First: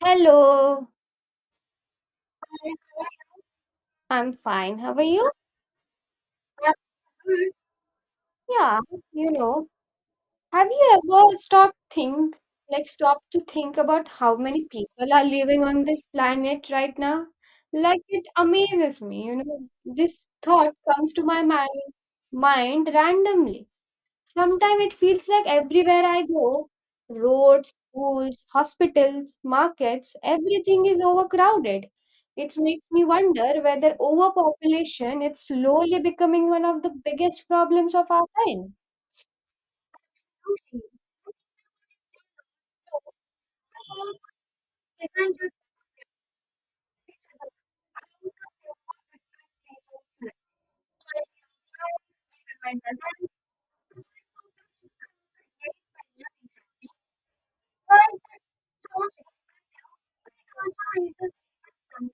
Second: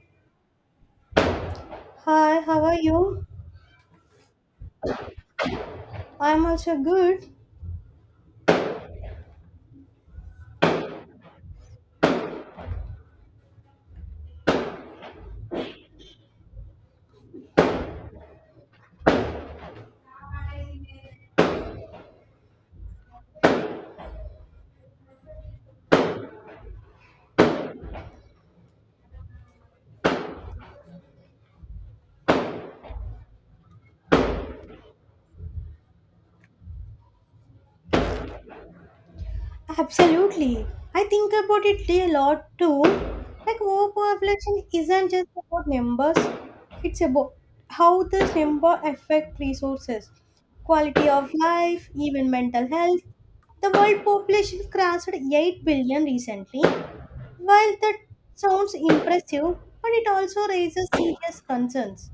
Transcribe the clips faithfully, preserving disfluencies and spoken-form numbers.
Hello, Hi, how are you? I'm fine. How are you? I'm also good. Yeah, you know, have you ever stopped think like stopped to think about how many people are living on this planet right now? Like it amazes me, you know. This thought comes to my mi- mind randomly. Sometimes it feels like everywhere I go, roads, schools, hospitals, markets, everything is overcrowded. It makes me wonder whether overpopulation is slowly becoming one of the biggest problems of our time. Absolutely, I think about it a lot too. Like, overpopulation isn't just about numbers, it's about how this number affect resources, quality of life, even mental health. The world population crossed eight billion recently. While that sounds impressive, but it also raises serious concerns.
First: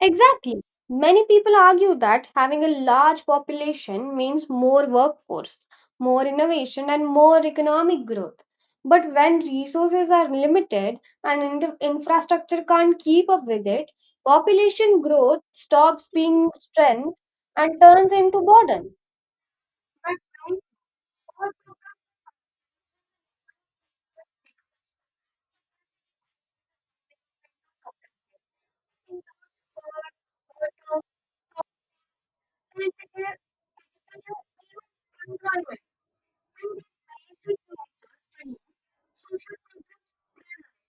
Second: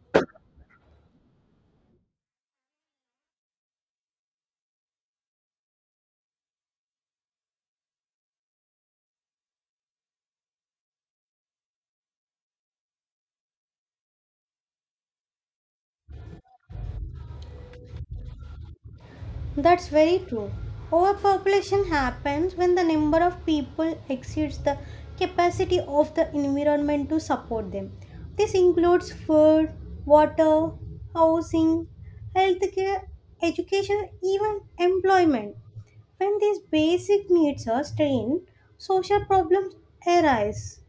Exactly. Many people argue that having a large population means more workforce, more innovation, and more economic growth. But when resources are limited and in- infrastructure can't keep up with it, population growth stops being strength and turns into burden. That's very true. Overpopulation happens when the number of people exceeds the capacity of the environment to support them. This includes food, water, housing, healthcare, education, even employment. When these basic needs are strained, social problems arise.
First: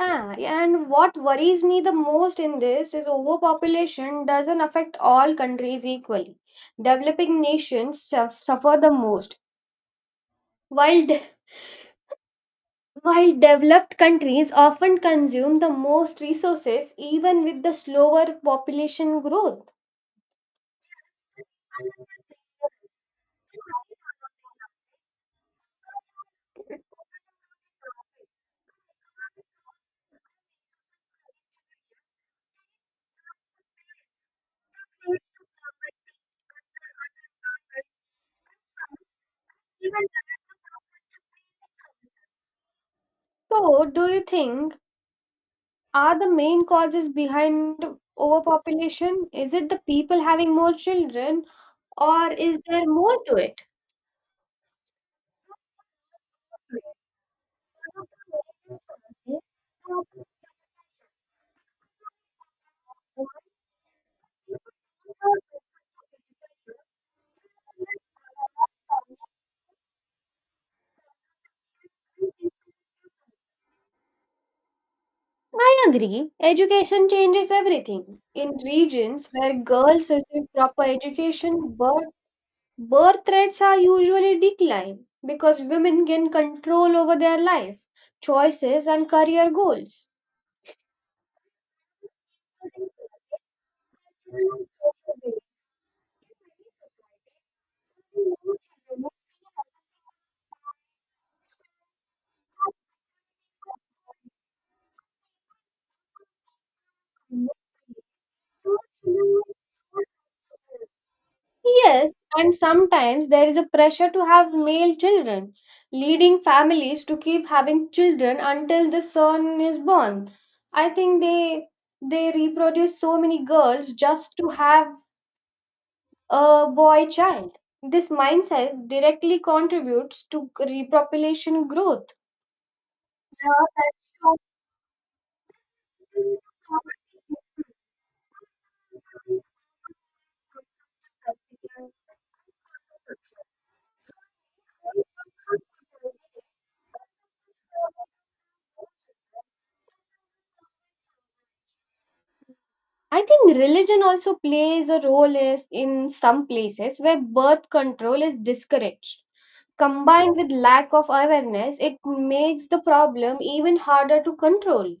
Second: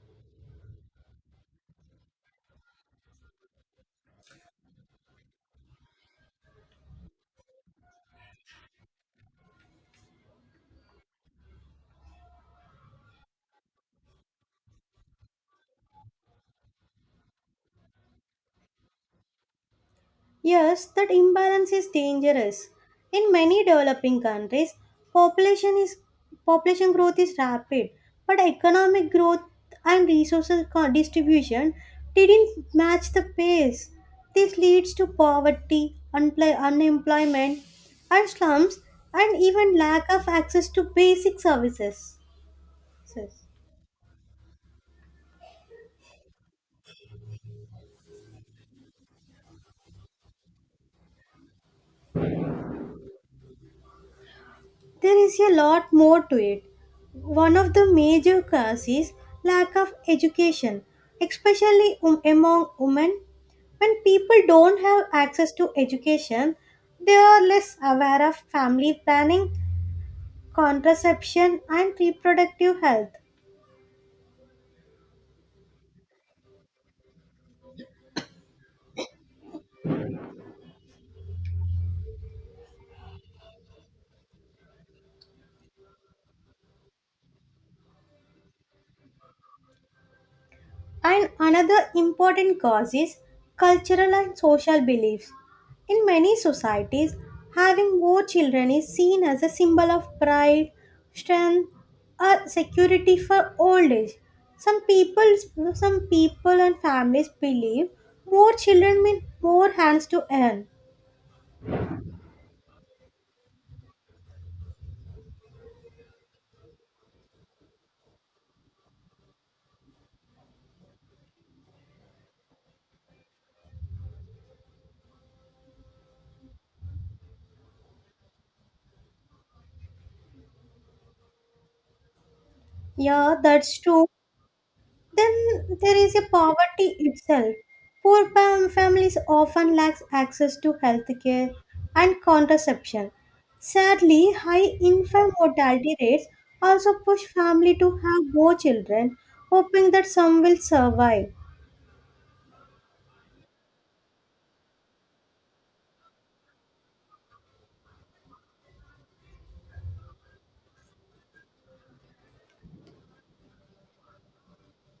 Ah, yeah, and what worries me the most in this is overpopulation doesn't affect all countries equally. Developing nations suff- suffer the most, while de- while developed countries often consume the most resources even with the slower population growth. Yes, that imbalance is dangerous. In many developing countries, population is population growth is rapid, but economic growth and resources co- distribution didn't match the pace. This leads to poverty, unpl- unemployment, and slums, and even lack of access to basic services. So, do you think are the main causes behind overpopulation? Is it the people having more children or is there more to it? There is a lot more to it. One of the major causes is lack of education, especially um- among women. When people don't have access to education, they are less aware of family planning, contraception, and reproductive health. I agree. Education changes everything. In regions where girls receive proper education, birth, birth rates are usually decline because women gain control over their life, choices, and career goals. And another important cause is cultural and social beliefs. In many societies, having more children is seen as a symbol of pride, strength, or security for old age. Some people, some people and families believe more children mean more hands to earn. Yes, and sometimes there is a pressure to have male children, leading families to keep having children until the son is born. I think they they reproduce so many girls just to have a boy child. This mindset directly contributes to repopulation growth. Yeah, that's true. Then there is a poverty itself. Poor fam- families often lack access to healthcare and contraception. Sadly, high infant mortality rates also push family to have more children, hoping that some will survive. I think religion also plays a role is in some places where birth control is discouraged. Combined with lack of awareness, it makes the problem even harder to control.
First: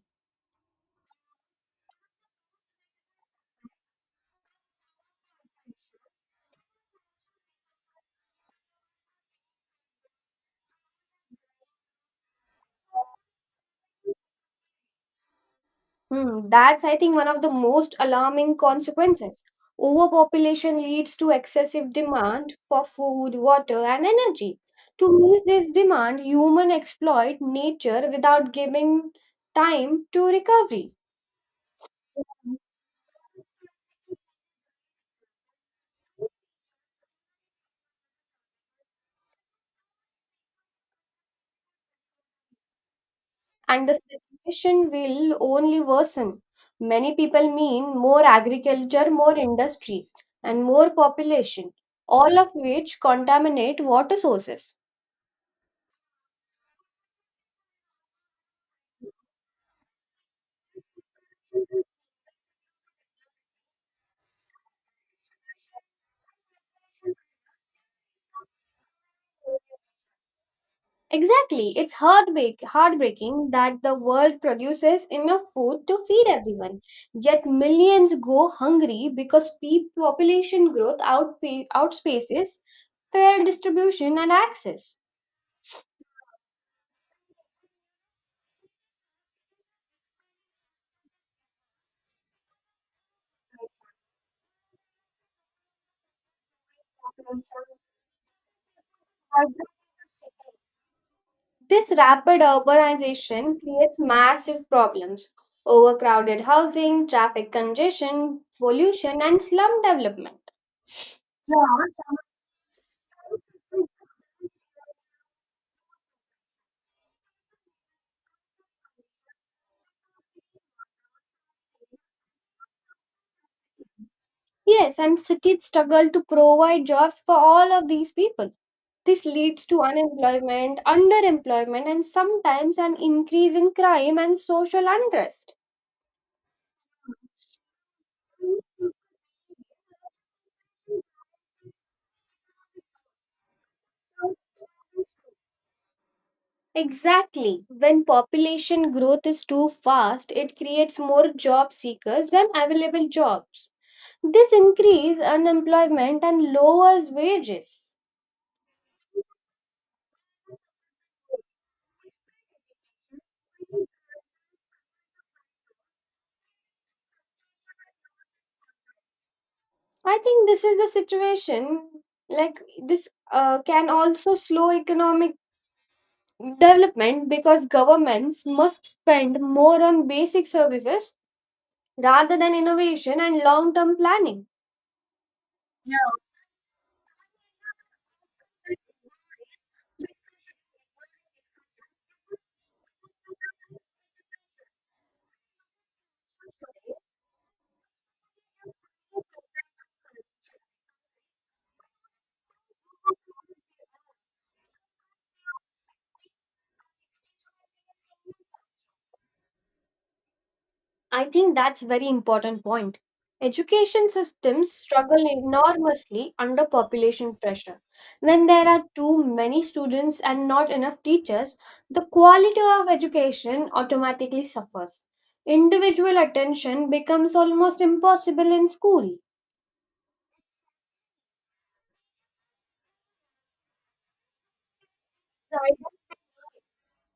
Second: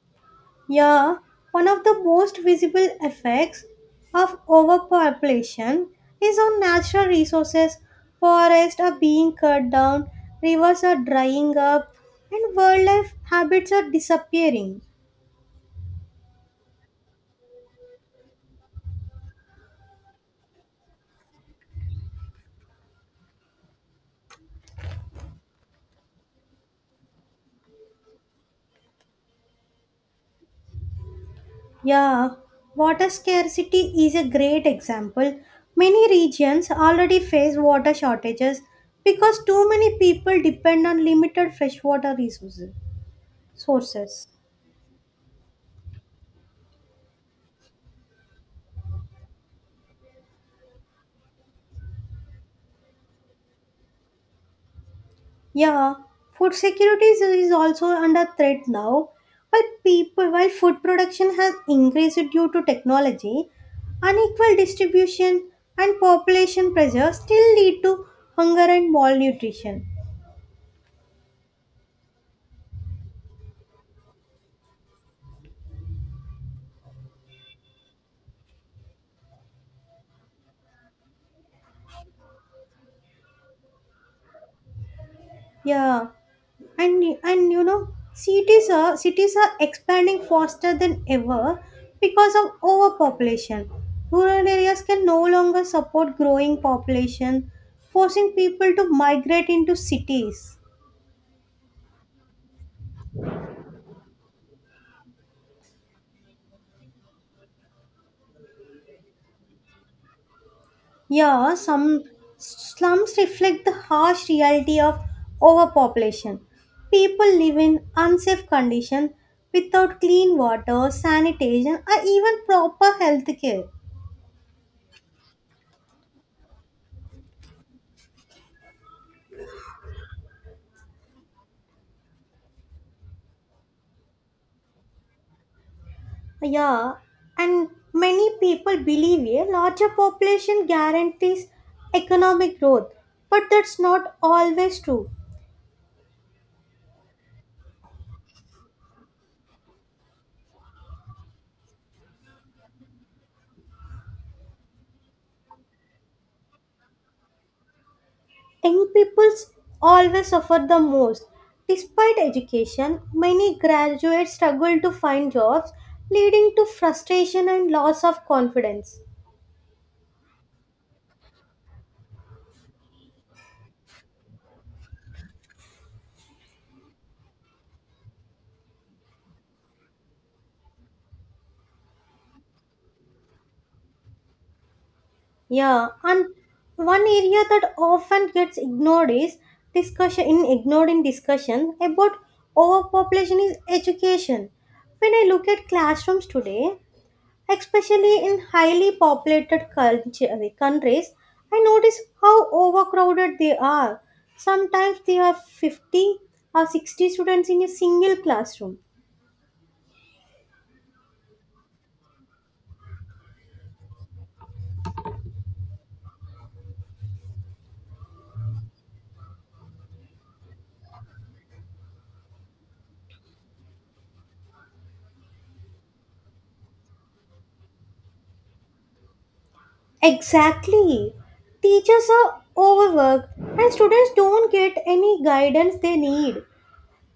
Yeah, one of the most visible effects of overpopulation is on natural resources. Forests are being cut down, rivers are drying up, and wildlife habits are disappearing. Hmm, that's, I think, one of the most alarming consequences. Overpopulation leads to excessive demand for food, water, and energy. To meet this demand, humans exploit nature without giving time to recovery, Yeah, water scarcity is a great example. Many regions already face water shortages because too many people depend on limited freshwater resources. and the Sources. situation will only worsen. Many people mean more agriculture, more industries, and more population, all of which contaminate water sources. Yeah, food security is, is also under threat now. While people, while food production has increased due to technology, unequal distribution and population pressure still lead to hunger and malnutrition. Exactly. It's heartbreak, heartbreaking that the world produces enough food to feed everyone, yet millions go hungry because pe- population growth outpa- outspaces fair distribution and access. Yeah, and and you know, cities are cities are expanding faster than ever because of overpopulation. Rural areas can no longer support growing population, forcing people to migrate into cities. This rapid urbanization creates massive problems overcrowded housing, traffic congestion, pollution, and slum development. Yeah, some slums reflect the harsh reality of overpopulation. People live in unsafe conditions without clean water, sanitation, or even proper health care. Yes, and cities struggle to provide jobs for all of these people. This leads to unemployment, underemployment, and sometimes an increase in crime and social unrest. Yeah, and many people believe a larger population guarantees economic growth, but that's not always true. Exactly. When population growth is too fast, it creates more job seekers than available jobs. This increases unemployment and lowers wages. Young people always suffer the most. Despite education, many graduates struggle to find jobs, leading to frustration and loss of confidence. I think this is the situation like this uh, can also slow economic development because governments must spend more on basic services rather than innovation and long-term planning. Yeah, and one area that often gets ignored is discussion in ignored in discussion about overpopulation is education. When I look at classrooms today, especially in highly populated culture- uh, countries, I notice how overcrowded they are. Sometimes they have fifty or sixty students in a single classroom. I think that's a very important point. Education systems struggle enormously under population pressure. When there are too many students and not enough teachers, the quality of education automatically suffers. Individual attention becomes almost impossible in school. Exactly. Teachers are overworked and students don't get any guidance they need.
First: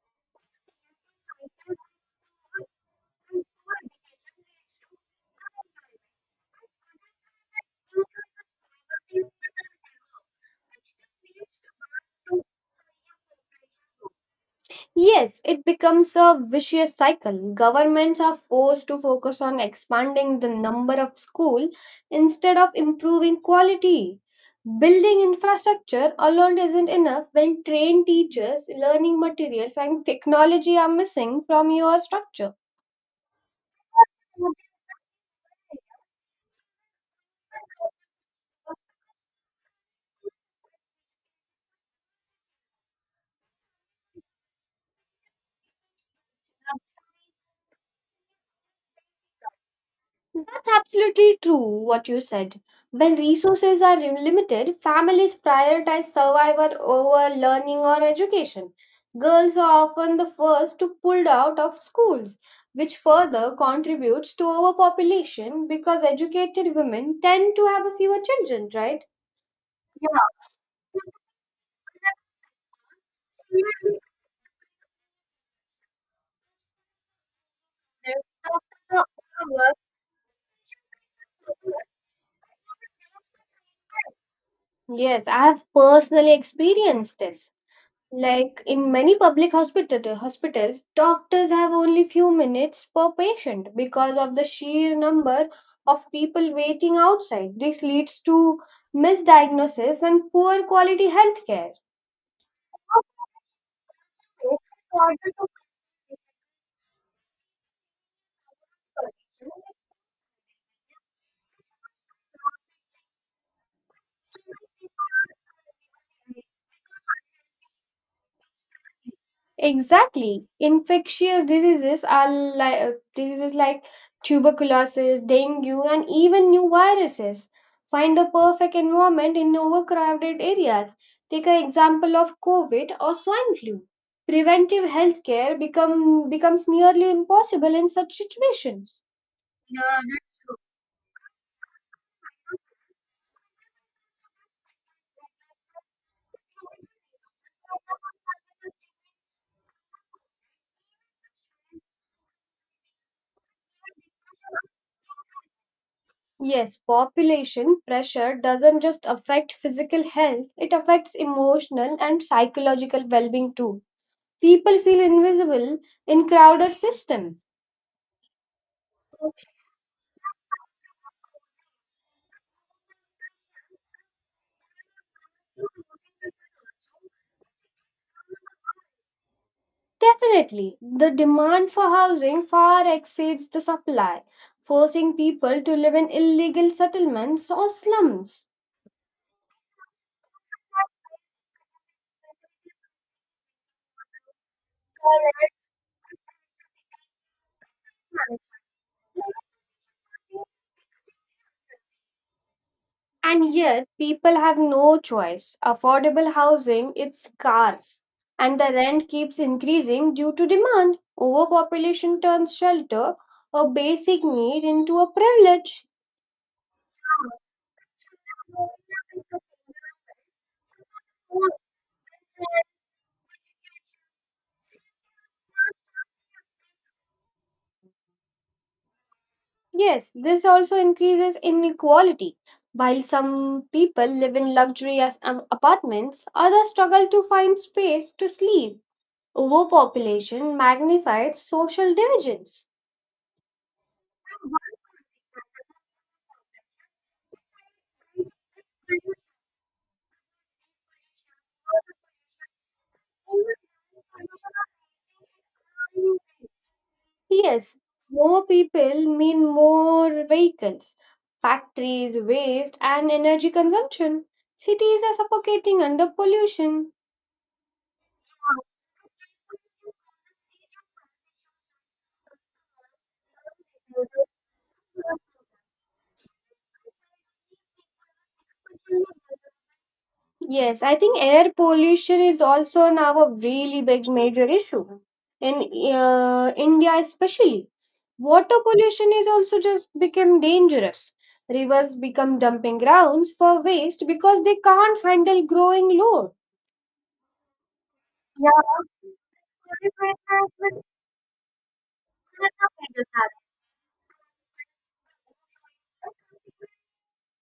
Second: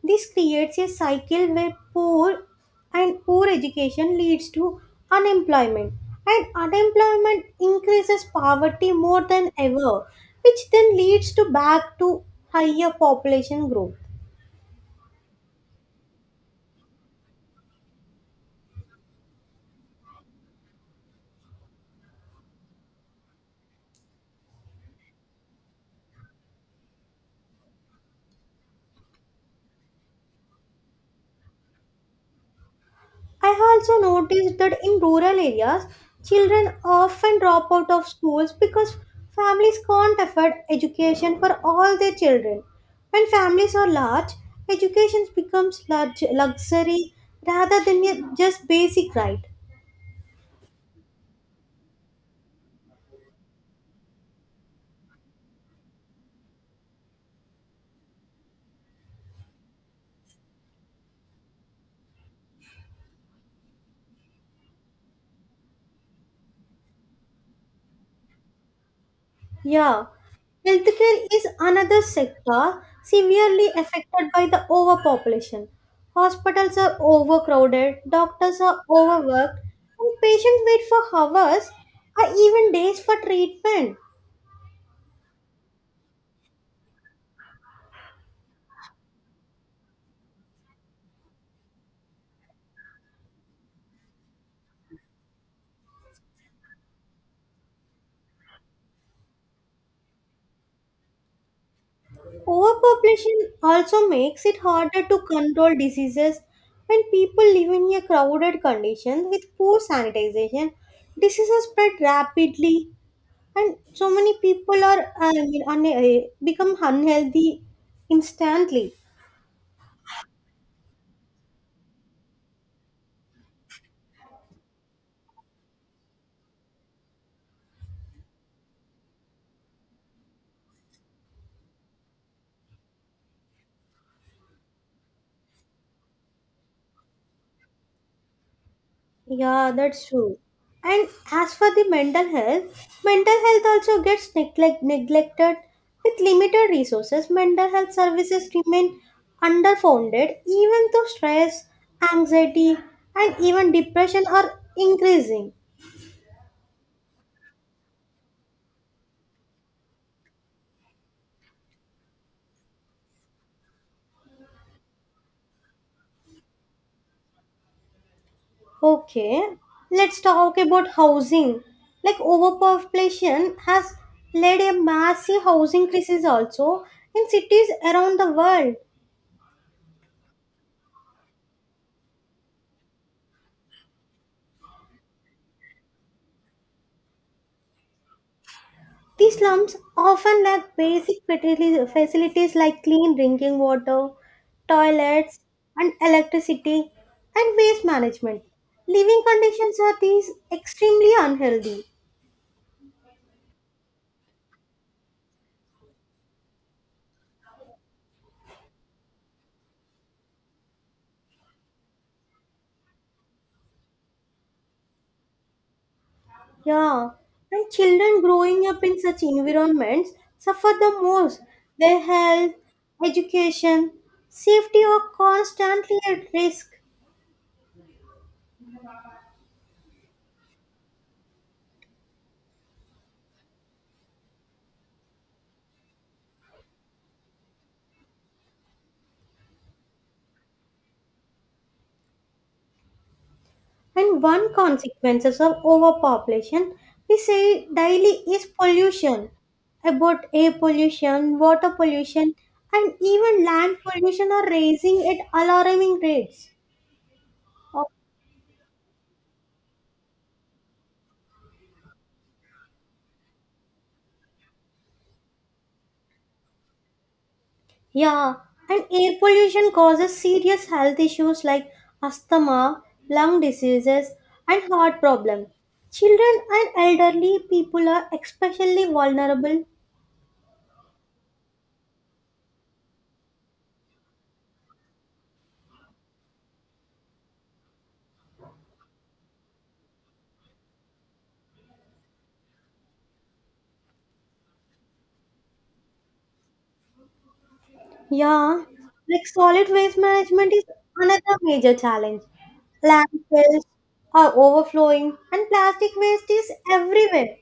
This creates a cycle where poor and poor education leads to unemployment, and unemployment increases poverty more than ever, which then leads to back to higher population growth. Yes, it becomes a vicious cycle. Governments are forced to focus on expanding the number of school instead of improving quality. Building infrastructure alone isn't enough when trained teachers, learning materials, and technology are missing from your structure. I also noticed that in rural areas, children often drop out of schools because families can't afford education for all their children. When families are large, education becomes large luxury rather than a- just basic right. That's absolutely true what you said. When resources are limited, families prioritize survival over learning or education. Girls are often the first to pulled out of schools, which further contributes to overpopulation because educated women tend to have fewer children, right? Yeah, healthcare is another sector severely affected by the overpopulation. Hospitals are overcrowded, doctors are overworked, and patients wait for hours or even days for treatment. Yes, I have personally experienced this. Like in many public hospital, hospitals, doctors have only few minutes per patient because of the sheer number of people waiting outside. This leads to misdiagnosis and poor quality healthcare. Overpopulation also makes it harder to control diseases when people live in a crowded condition with poor sanitization. Diseases spread rapidly and so many people are uh, I mean, un- uh, become unhealthy instantly. Exactly. Infectious diseases are like diseases like tuberculosis, dengue, and even new viruses. Find a perfect environment in overcrowded areas. Take an example of COVID or swine flu. Preventive healthcare become becomes nearly impossible in such situations. Yeah, that's true. And as for the mental health, mental health also gets neglect- neglected. With limited resources, mental health services remain underfunded, even though stress, anxiety, and even depression are increasing. Yes, population pressure doesn't just affect physical health, it affects emotional and psychological well-being too. People feel invisible in crowded system. Okay, let's talk about housing. Like, overpopulation has led a massive housing crisis also in cities around the world. Definitely, the demand for housing far exceeds the supply, forcing people to live in illegal settlements or slums. These slums often lack basic fatili- facilities like clean drinking water, toilets, and electricity, and waste management. Living conditions are these extremely unhealthy. And yet people have no choice, affordable housing is scarce and the rent keeps increasing due to demand. Overpopulation turns shelter, a basic need, into a privilege. Yeah, and children growing up in such environments suffer the most. Their health, education, safety are constantly at risk. Yes, this also increases inequality. While some people live in luxurious um, apartments, others struggle to find space to sleep. Overpopulation magnifies social divisions. And one consequences of overpopulation we say daily is pollution. About air pollution, water pollution, and even land pollution are raising at alarming rates. Yes, more people mean more vehicles, factories, waste, and energy consumption. Cities are suffocating under pollution. Yeah, and air pollution causes serious health issues like asthma, lung diseases, and heart problems. Children and elderly people are especially vulnerable. Yes, I think air pollution is also now a really big major issue in uh, India, especially. Water pollution is also just become dangerous. Rivers become dumping grounds for waste because they can't handle growing load. Yeah, like, solid waste management is another major challenge. Landfills are overflowing, and plastic waste is everywhere.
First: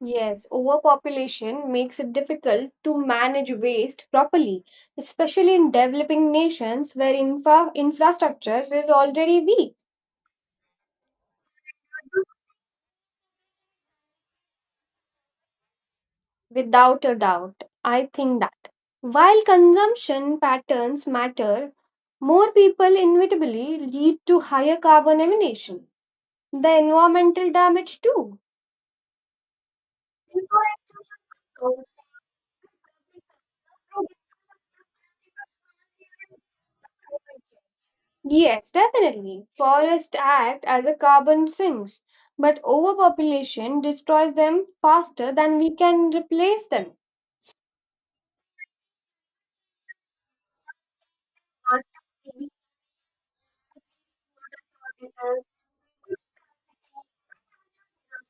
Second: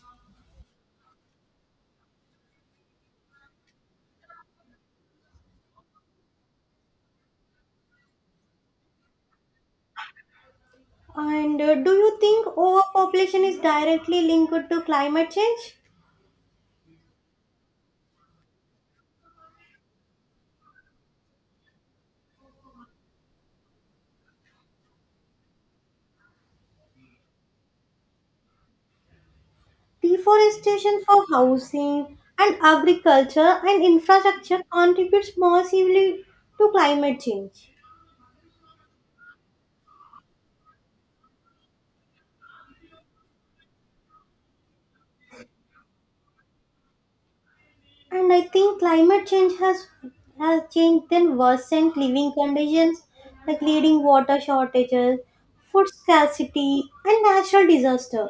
Yes, overpopulation makes it difficult to manage waste properly, especially in developing nations where infra- infrastructures is already weak. And uh, do you think overpopulation is directly linked to climate change? Without a doubt, I think that. While consumption patterns matter, more people inevitably lead to higher carbon emission. The environmental damage too. Deforestation for housing and agriculture and infrastructure contributes massively to climate change. Yes, definitely. Forests act as a carbon sinks, but overpopulation destroys them faster than we can replace them. And I think climate change has has changed and worsened living conditions, like leading water shortages, food scarcity and natural disaster.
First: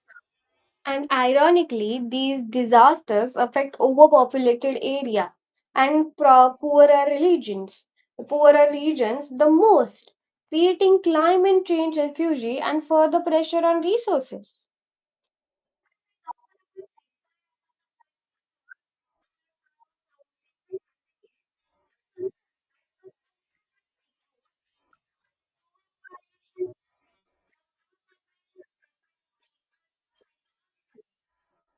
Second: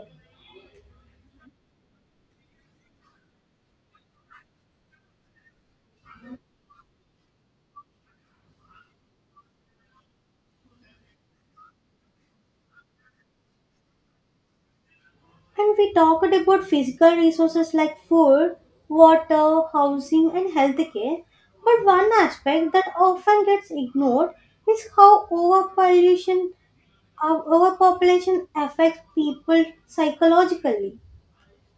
And ironically, these disasters affect overpopulated area and pro- poorer regions, poorer regions the most, creating climate change refugee and further pressure on resources. And we talked about physical resources like food, water, housing and healthcare. But one aspect that often gets ignored is how overpollution Our overpopulation affects people psychologically.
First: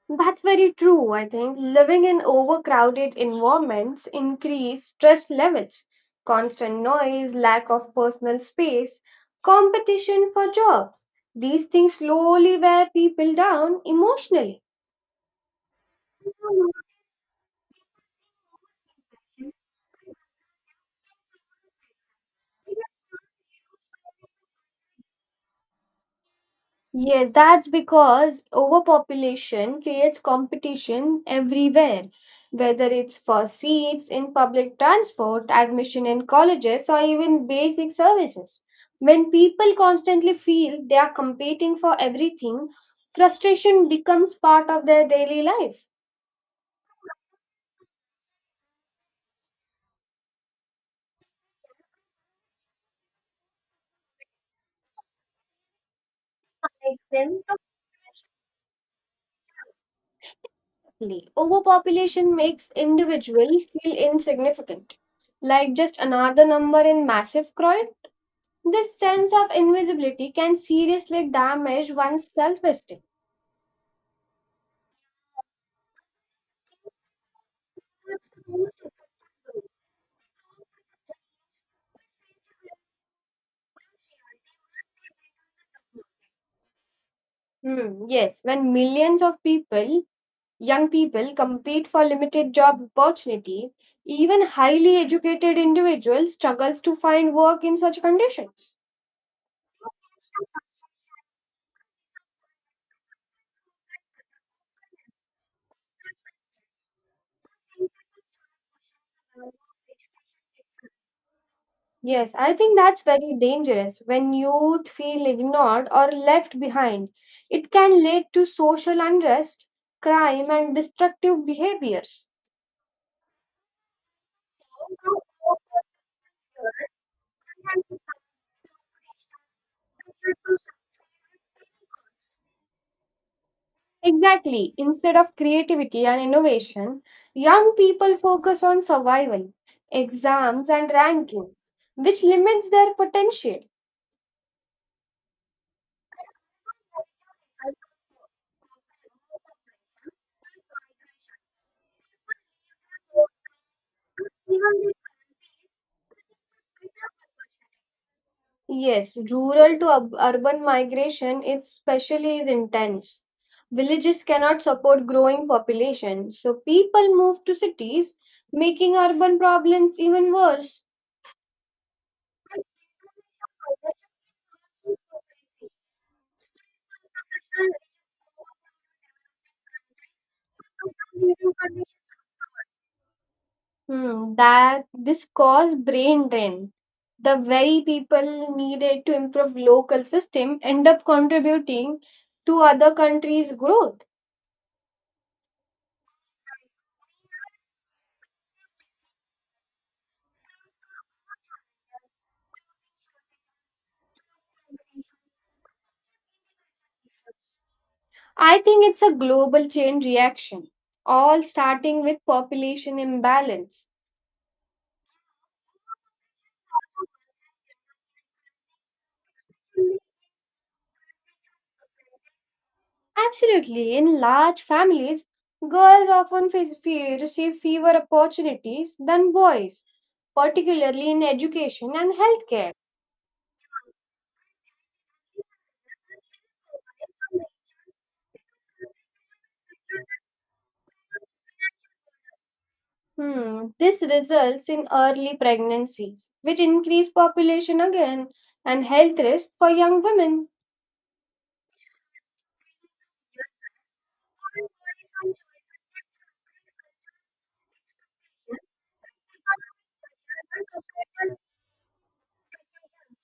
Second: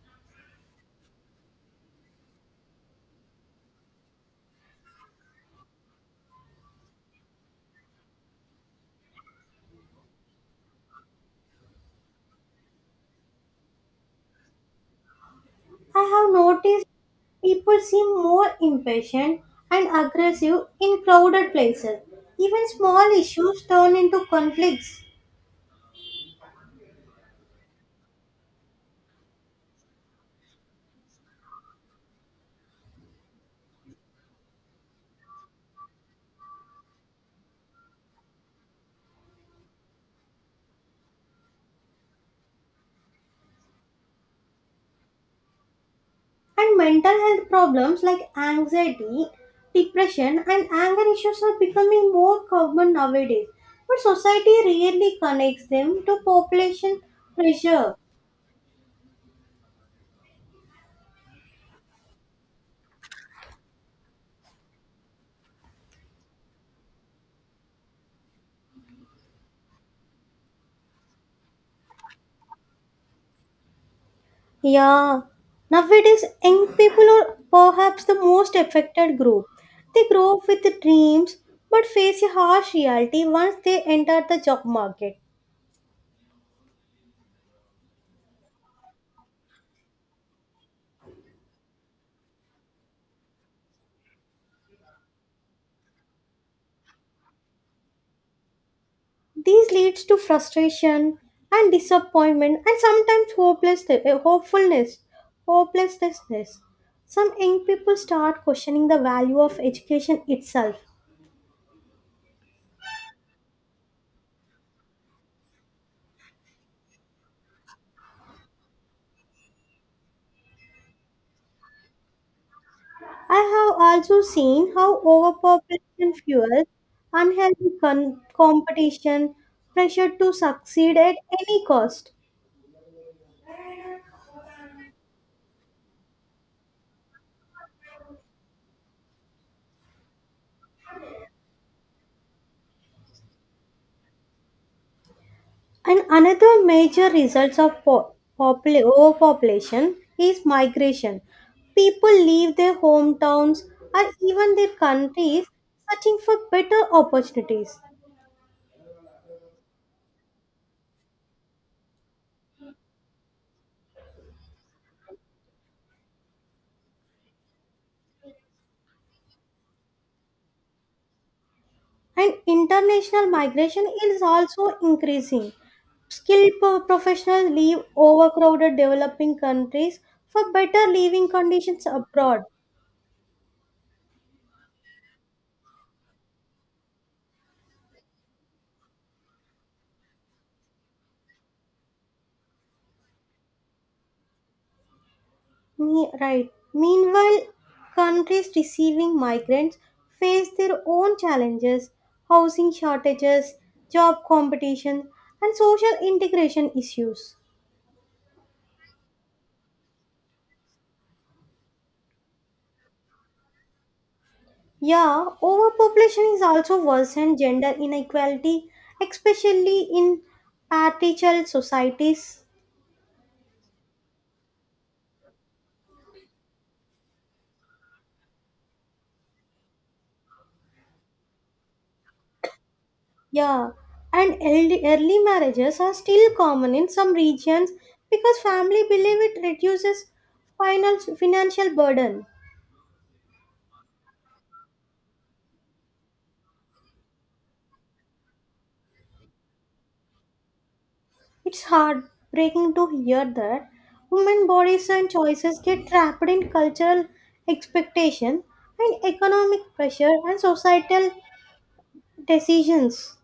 That's very true, I think. Living in overcrowded environments increase stress levels, constant noise, lack of personal space, competition for jobs. These things slowly wear people down emotionally. I have noticed people seem more impatient and aggressive in crowded places. Even small issues turn into conflicts. Yes, that's because overpopulation creates competition everywhere, whether it's for seats in public transport, admission in colleges, or even basic services. When people constantly feel they are competing for everything, frustration becomes part of their daily life. And mental health problems like anxiety, depression, and anger issues are becoming more common nowadays. But society rarely connects them to population pressure. Exactly. Overpopulation makes individuals feel insignificant, like just another number in massive crowd. This sense of invisibility can seriously damage one's self esteem. Yeah, nowadays young people are perhaps the most affected group. They grow up with dreams but face a harsh reality once they enter the job market. Hmm, yes, when millions of people, young people, compete for limited job opportunity, even highly educated individuals struggle to find work in such conditions. This leads to frustration and disappointment and sometimes hopelessness, hopefulness, hopelessness. Some young people start questioning the value of education itself. Yes, I think that's very dangerous. When youth feel ignored or left behind, it can lead to social unrest, crime, and destructive behaviors. I have also seen how overpopulation fuels unhealthy con- competition, pressure to succeed at any cost. Exactly. Instead of creativity and innovation, young people focus on survival, exams, and rankings, which limits their potential. And another major result of po- popula- overpopulation is migration. People leave their hometowns or even their countries searching for better opportunities. Yes, rural to ub- urban migration especially is intense. Villages cannot support growing population, so people move to cities, making urban problems even worse. And international migration is also increasing. Skilled pro- professionals leave overcrowded developing countries for better living conditions abroad. Hmm, that this caused brain drain. The very people needed to improve local system end up contributing to other countries' growth. Me- right. Meanwhile, countries receiving migrants face their own challenges, housing shortages, job competition, and social integration issues. I think it's a global chain reaction, all starting with population imbalance. Yeah, overpopulation is also worsened gender inequality, especially in patriarchal societies. Absolutely, in large families, girls often face, fe- receive fewer opportunities than boys, particularly in education and healthcare. Yeah, and early, early marriages are still common in some regions because family believe it reduces final, financial burden. Hmm. This results in early pregnancies, which increase population again and health risk for young women. It's heartbreaking to hear that women bodies and choices get trapped in cultural expectation and economic pressure and societal decisions.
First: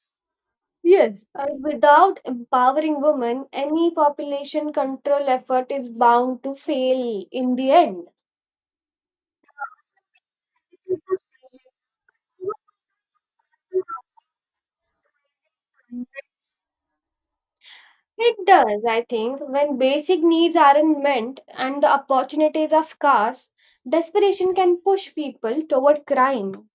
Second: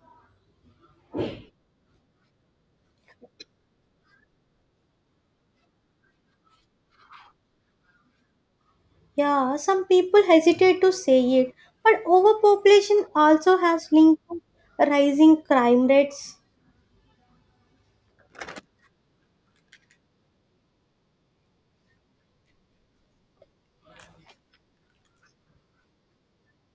Yes, and without empowering women, any population control effort is bound to fail in the end. Yeah, some people hesitate to say it, but overpopulation also has linked to rising crime rates. It does, I think, when basic needs aren't met and the opportunities are scarce, desperation can push people toward crime.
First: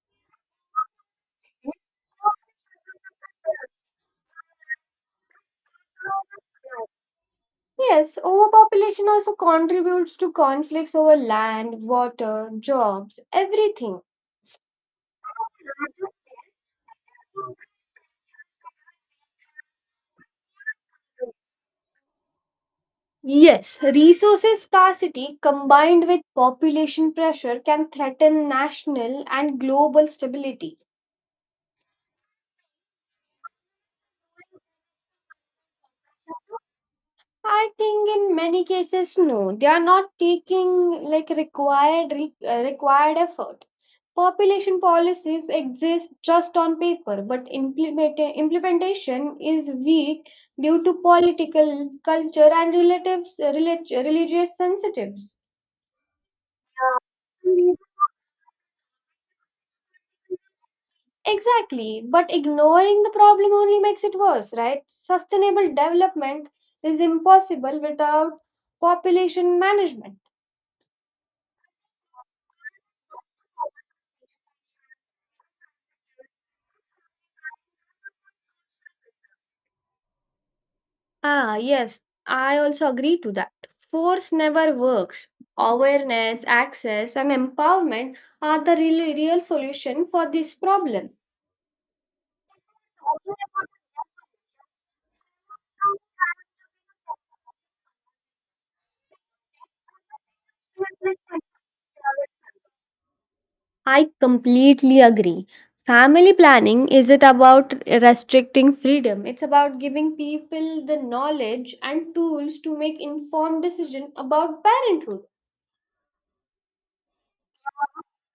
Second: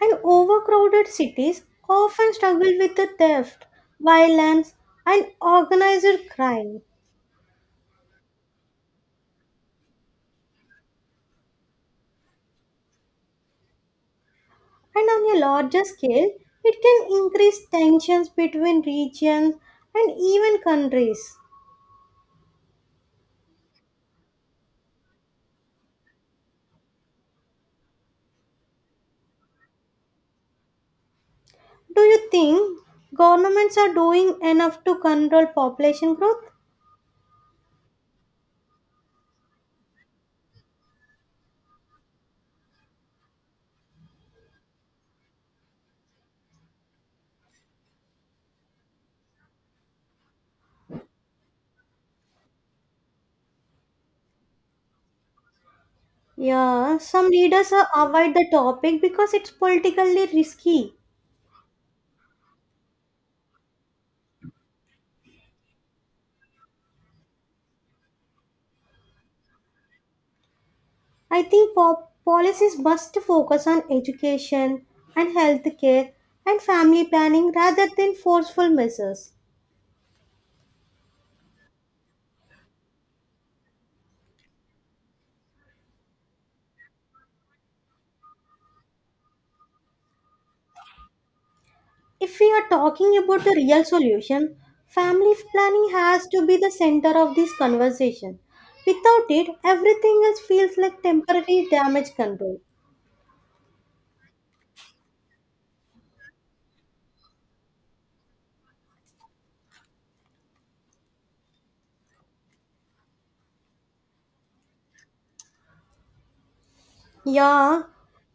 And overcrowded cities often struggle with the theft, violence, and organized crime. Yes, overpopulation also contributes to conflicts over land, water, jobs, everything. And on a larger scale, it can increase tensions between regions and even countries. Yes, resources scarcity combined with population pressure can threaten national and global stability. Do you think governments are doing enough to control population growth? I think in many cases, no, they are not taking like required re- uh, required effort. Population policies exist just on paper, but implement- implementation is weak due to political culture and relatives, relig- religious sensitives. Yeah, some leaders uh, avoid the topic because it's politically risky. Exactly, but ignoring the problem only makes it worse, right? Sustainable development is impossible without population management. I think po- policies must focus on education and healthcare and family planning rather than forceful measures. Ah, yes, I also agree to that. Force never works. Awareness, access, and empowerment are the real, real solution for this problem. If we are talking about the real solution, family planning has to be the center of this conversation. Without it, everything else feels like temporary damage control. I completely agree. Family planning isn't about restricting freedom. It's about giving people the knowledge and tools to make informed decision about parenthood. Yeah,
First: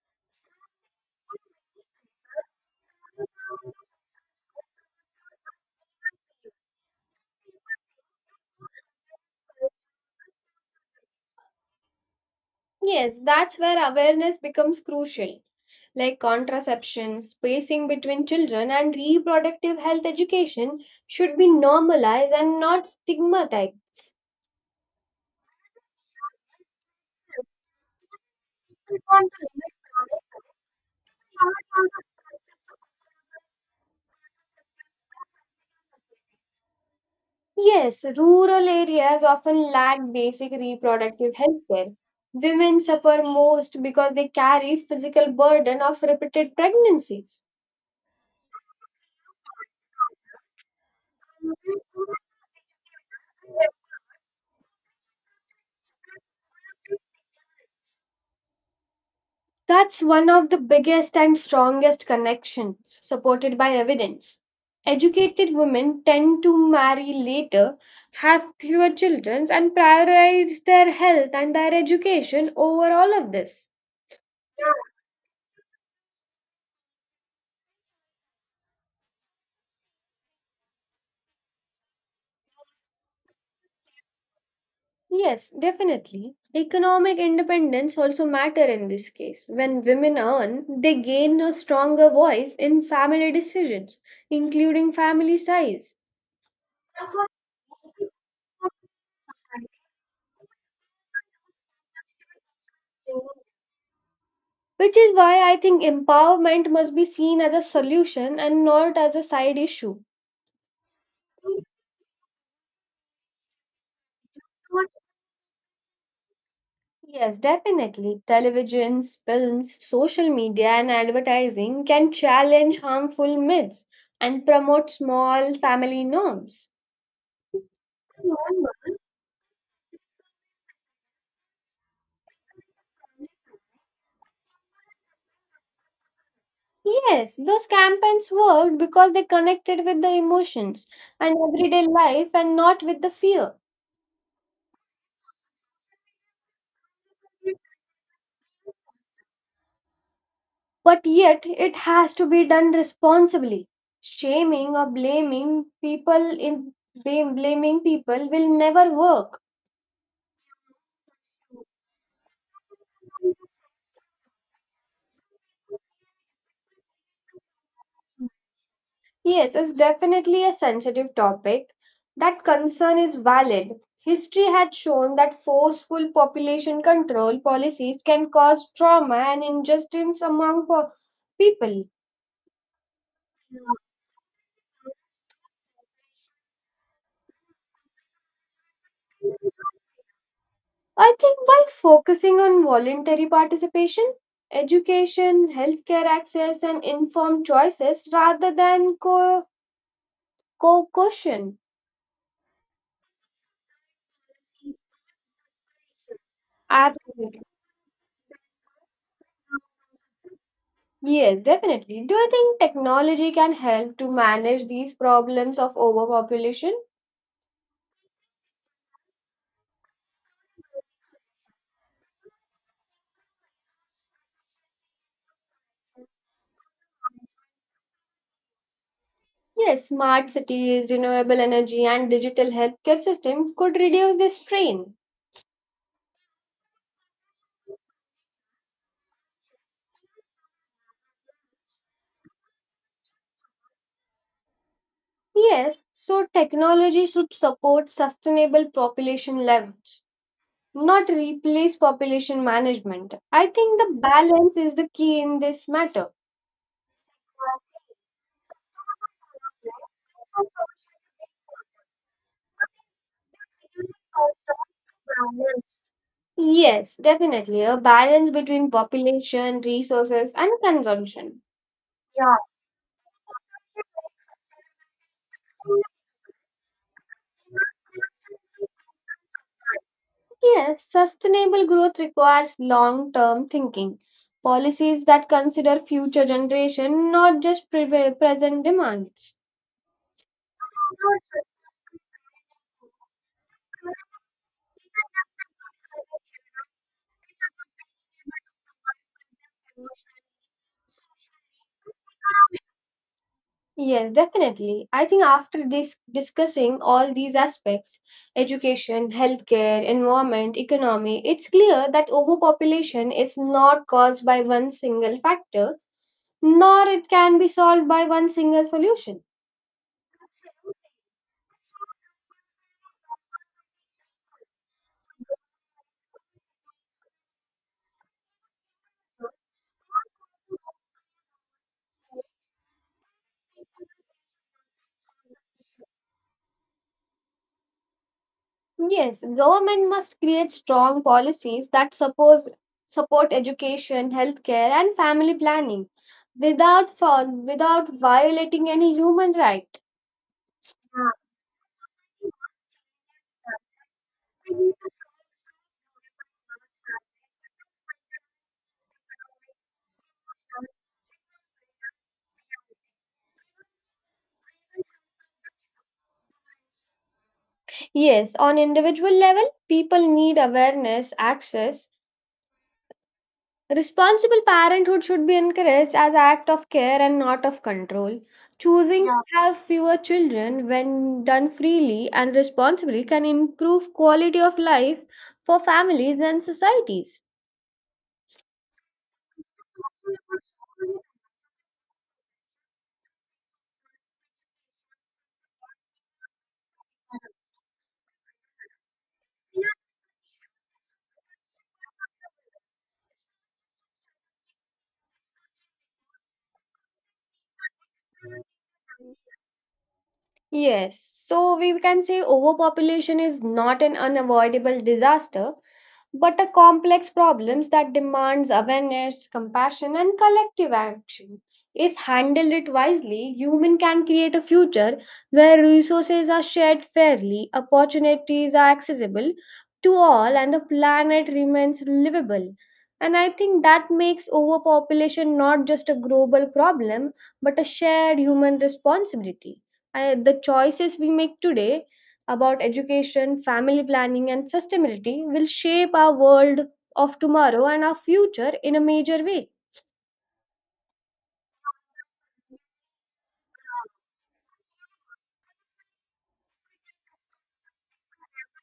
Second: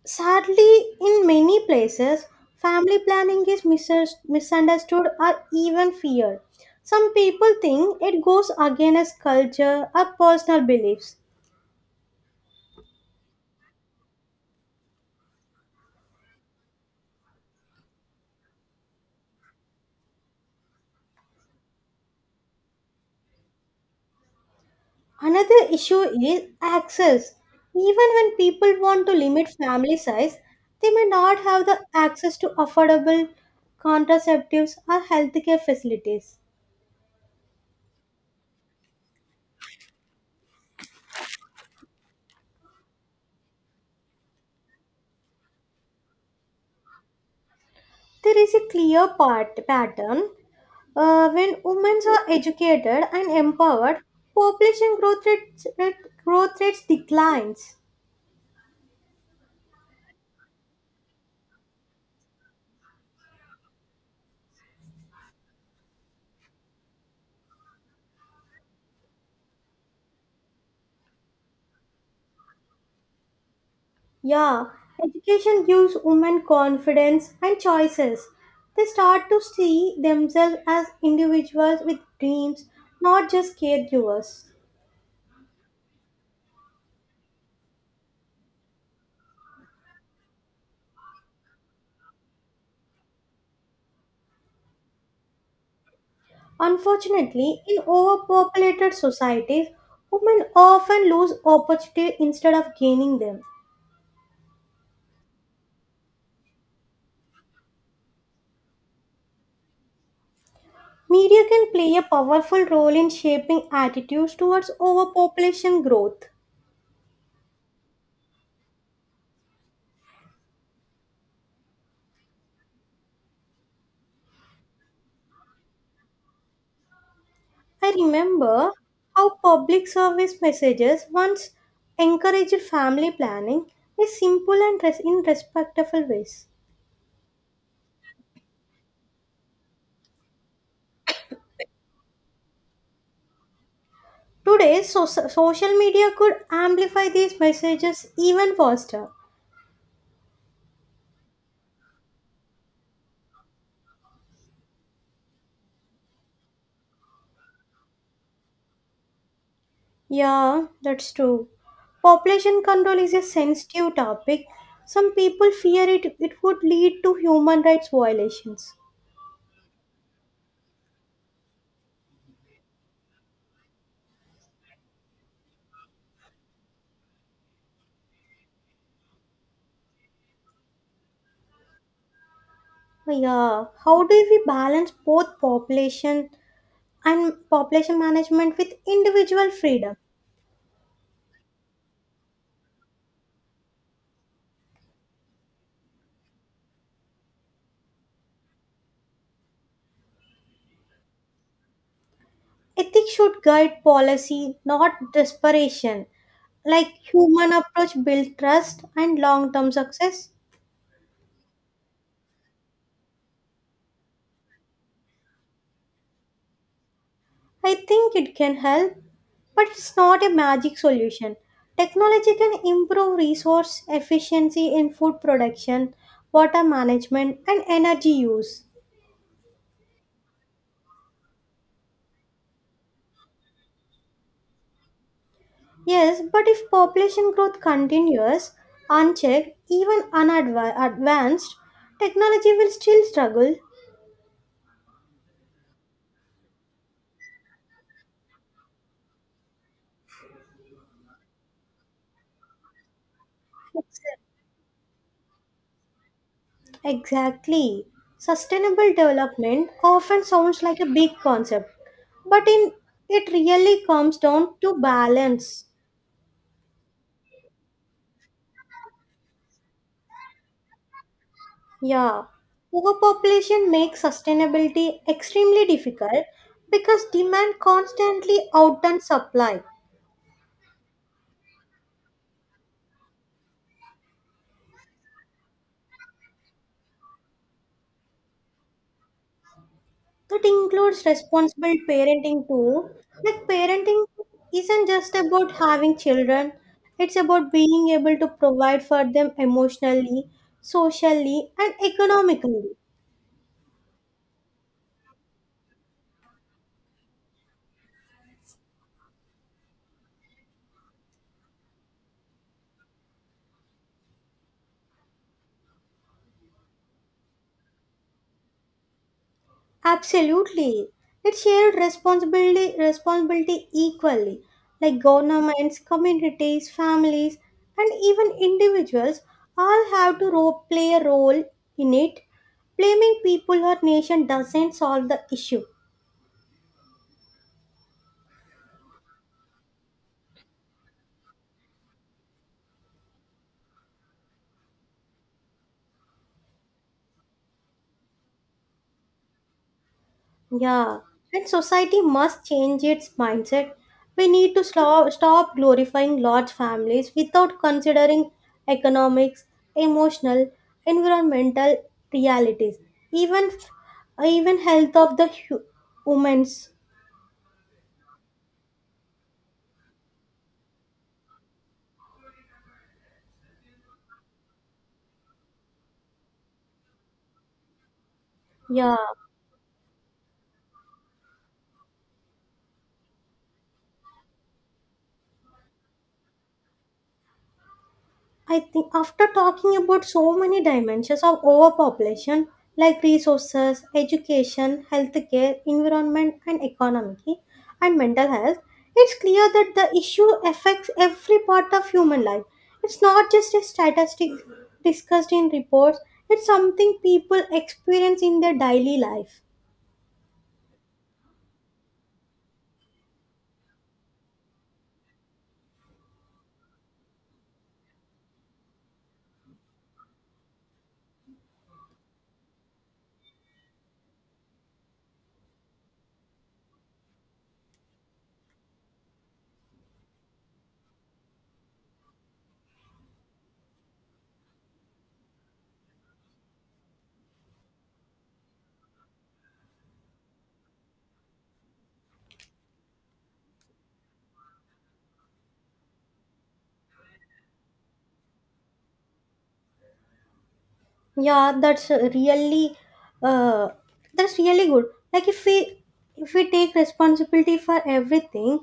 sadly, in many places, family planning is mis- misunderstood or even feared. Some people think it goes against culture or personal beliefs. Yes, that's where awareness becomes crucial. Like contraception, spacing between children, and reproductive health education should be normalized and not stigmatized. Another issue is access. Even when people want to limit family size, they may not have the access to affordable contraceptives or healthcare facilities. Yes, rural areas often lack basic reproductive health care. Women suffer most because they carry physical burden of repeated pregnancies. There is a clear part, pattern. Uh, when women are educated and empowered, population growth rates, rate, growth rates declines. That's one of the biggest and strongest connections supported by evidence. Educated women tend to marry later, have fewer children, and prioritize their health and their education over all of this. Yeah, education gives women confidence and choices. They start to see themselves as individuals with dreams, not just caregivers. Yes, definitely. Economic independence also matter in this case. When women earn, they gain a stronger voice in family decisions, including family size. Unfortunately, in overpopulated societies, women often lose opportunities instead of gaining them. Which is why I think empowerment must be seen as a solution and not as a side issue. Media can play a powerful role in shaping attitudes towards overpopulation growth. Yes, definitely. Televisions, films, social media, and advertising can challenge harmful myths and promote small family norms. I remember how public service messages once encouraged family planning in simple and res- in respectful ways. Yes, those campaigns worked because they connected with the emotions and everyday life and not with the fear. Today, so- social media could amplify these messages even faster. But yet, it has to be done responsibly. Shaming or blaming people in blame, blaming people will never work. Yeah, that's true. Population control is a sensitive topic. Some people fear it, it would lead to human rights violations. Yes, it's definitely a sensitive topic. That concern is valid. History had shown that forceful population control policies can cause trauma and injustice among po- people. Yeah, how do we balance both population and population management with individual freedom? I think by focusing on voluntary participation, education, healthcare access, and informed choices rather than co- coercion. Ethics should guide policy, not desperation. Like, Absolutely. human approach build trust and long-term success. Yes, definitely. Do you think technology can help to manage these problems of overpopulation? I think it can help, but it's not a magic solution. Technology can improve resource efficiency in food production, water management, and energy use. Yes, smart cities, renewable energy, and digital healthcare system could reduce this strain. Yes, but if population growth continues unchecked, even unadvanced, technology will still struggle. Yes, so technology should support sustainable population levels not replace population management. I think the balance is the key in this matter. Exactly. Sustainable development often sounds like a big concept, but in it really comes down to balance. Yes, definitely. A balance between population, resources, and consumption. Yeah, overpopulation makes sustainability extremely difficult because demand constantly outruns supply. Yes, sustainable growth requires long term thinking. Policies that consider future generation, not just pre- present demands. That includes responsible parenting too. Like, parenting isn't just about having children, it's about being able to provide for them emotionally, socially, and economically. Yes, definitely. I think after this discussing all these aspects, education, healthcare, environment, economy, it's clear that overpopulation is not caused by one single factor, nor it can be solved by one single solution. Absolutely. It's shared responsibility responsibility equally. Like, governments, communities, families, and even individuals all have to ro- play a role in it. Blaming people or nation doesn't solve the issue. Yes, government must create strong policies that suppose support education, healthcare, and family planning without for, without violating any human right. Yeah, and society must change its mindset. We need to slow, stop glorifying large families without considering economics, emotional, environmental realities, even even health of the hu- humans. Yes, on individual level, people need awareness, access. Responsible parenthood should be encouraged as an act of care and not of control. Yeah. Choosing to have fewer children when done freely and responsibly can improve quality of life for families and societies. I think after talking about so many dimensions of overpopulation like resources, education, healthcare, environment and economy and mental health, it's clear that the issue affects every part of human life. It's not just a statistic discussed in reports, it's something people experience in their daily life. Yes, so we can say overpopulation is not an unavoidable disaster, but a complex problem that demands awareness, compassion, and collective action. If handled it wisely, human can create a future where resources are shared fairly, opportunities are accessible to all, and the planet remains livable. And I think that makes overpopulation not just a global problem, but a shared human responsibility. I the choices we make today about education, family planning, and sustainability will shape our world of tomorrow and our future in a major way. Yeah, that's uh, really uh, that's really good. Like, if we if we take responsibility for everything,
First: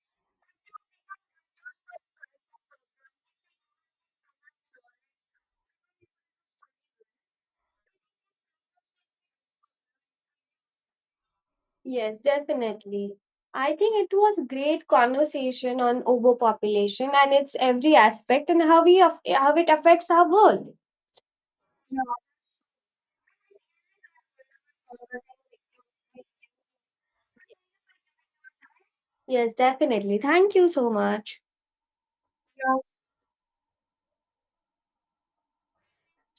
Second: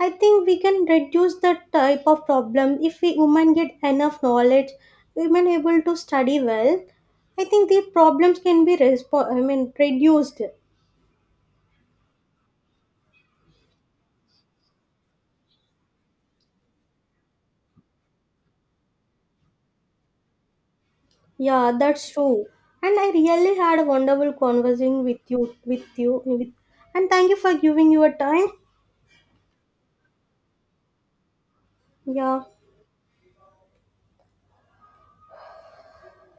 I think we can reduce the type of problem. If we women get enough knowledge, women able to study well, I think the problems can be respo- I mean reduced. Yes, definitely. I think it was great conversation on overpopulation and its every aspect and how we aff- how it affects our world. Yeah, that's true. And I really had a wonderful conversing with you with you with, and thank you for giving your time. Yes, definitely. Thank you so much. Yeah.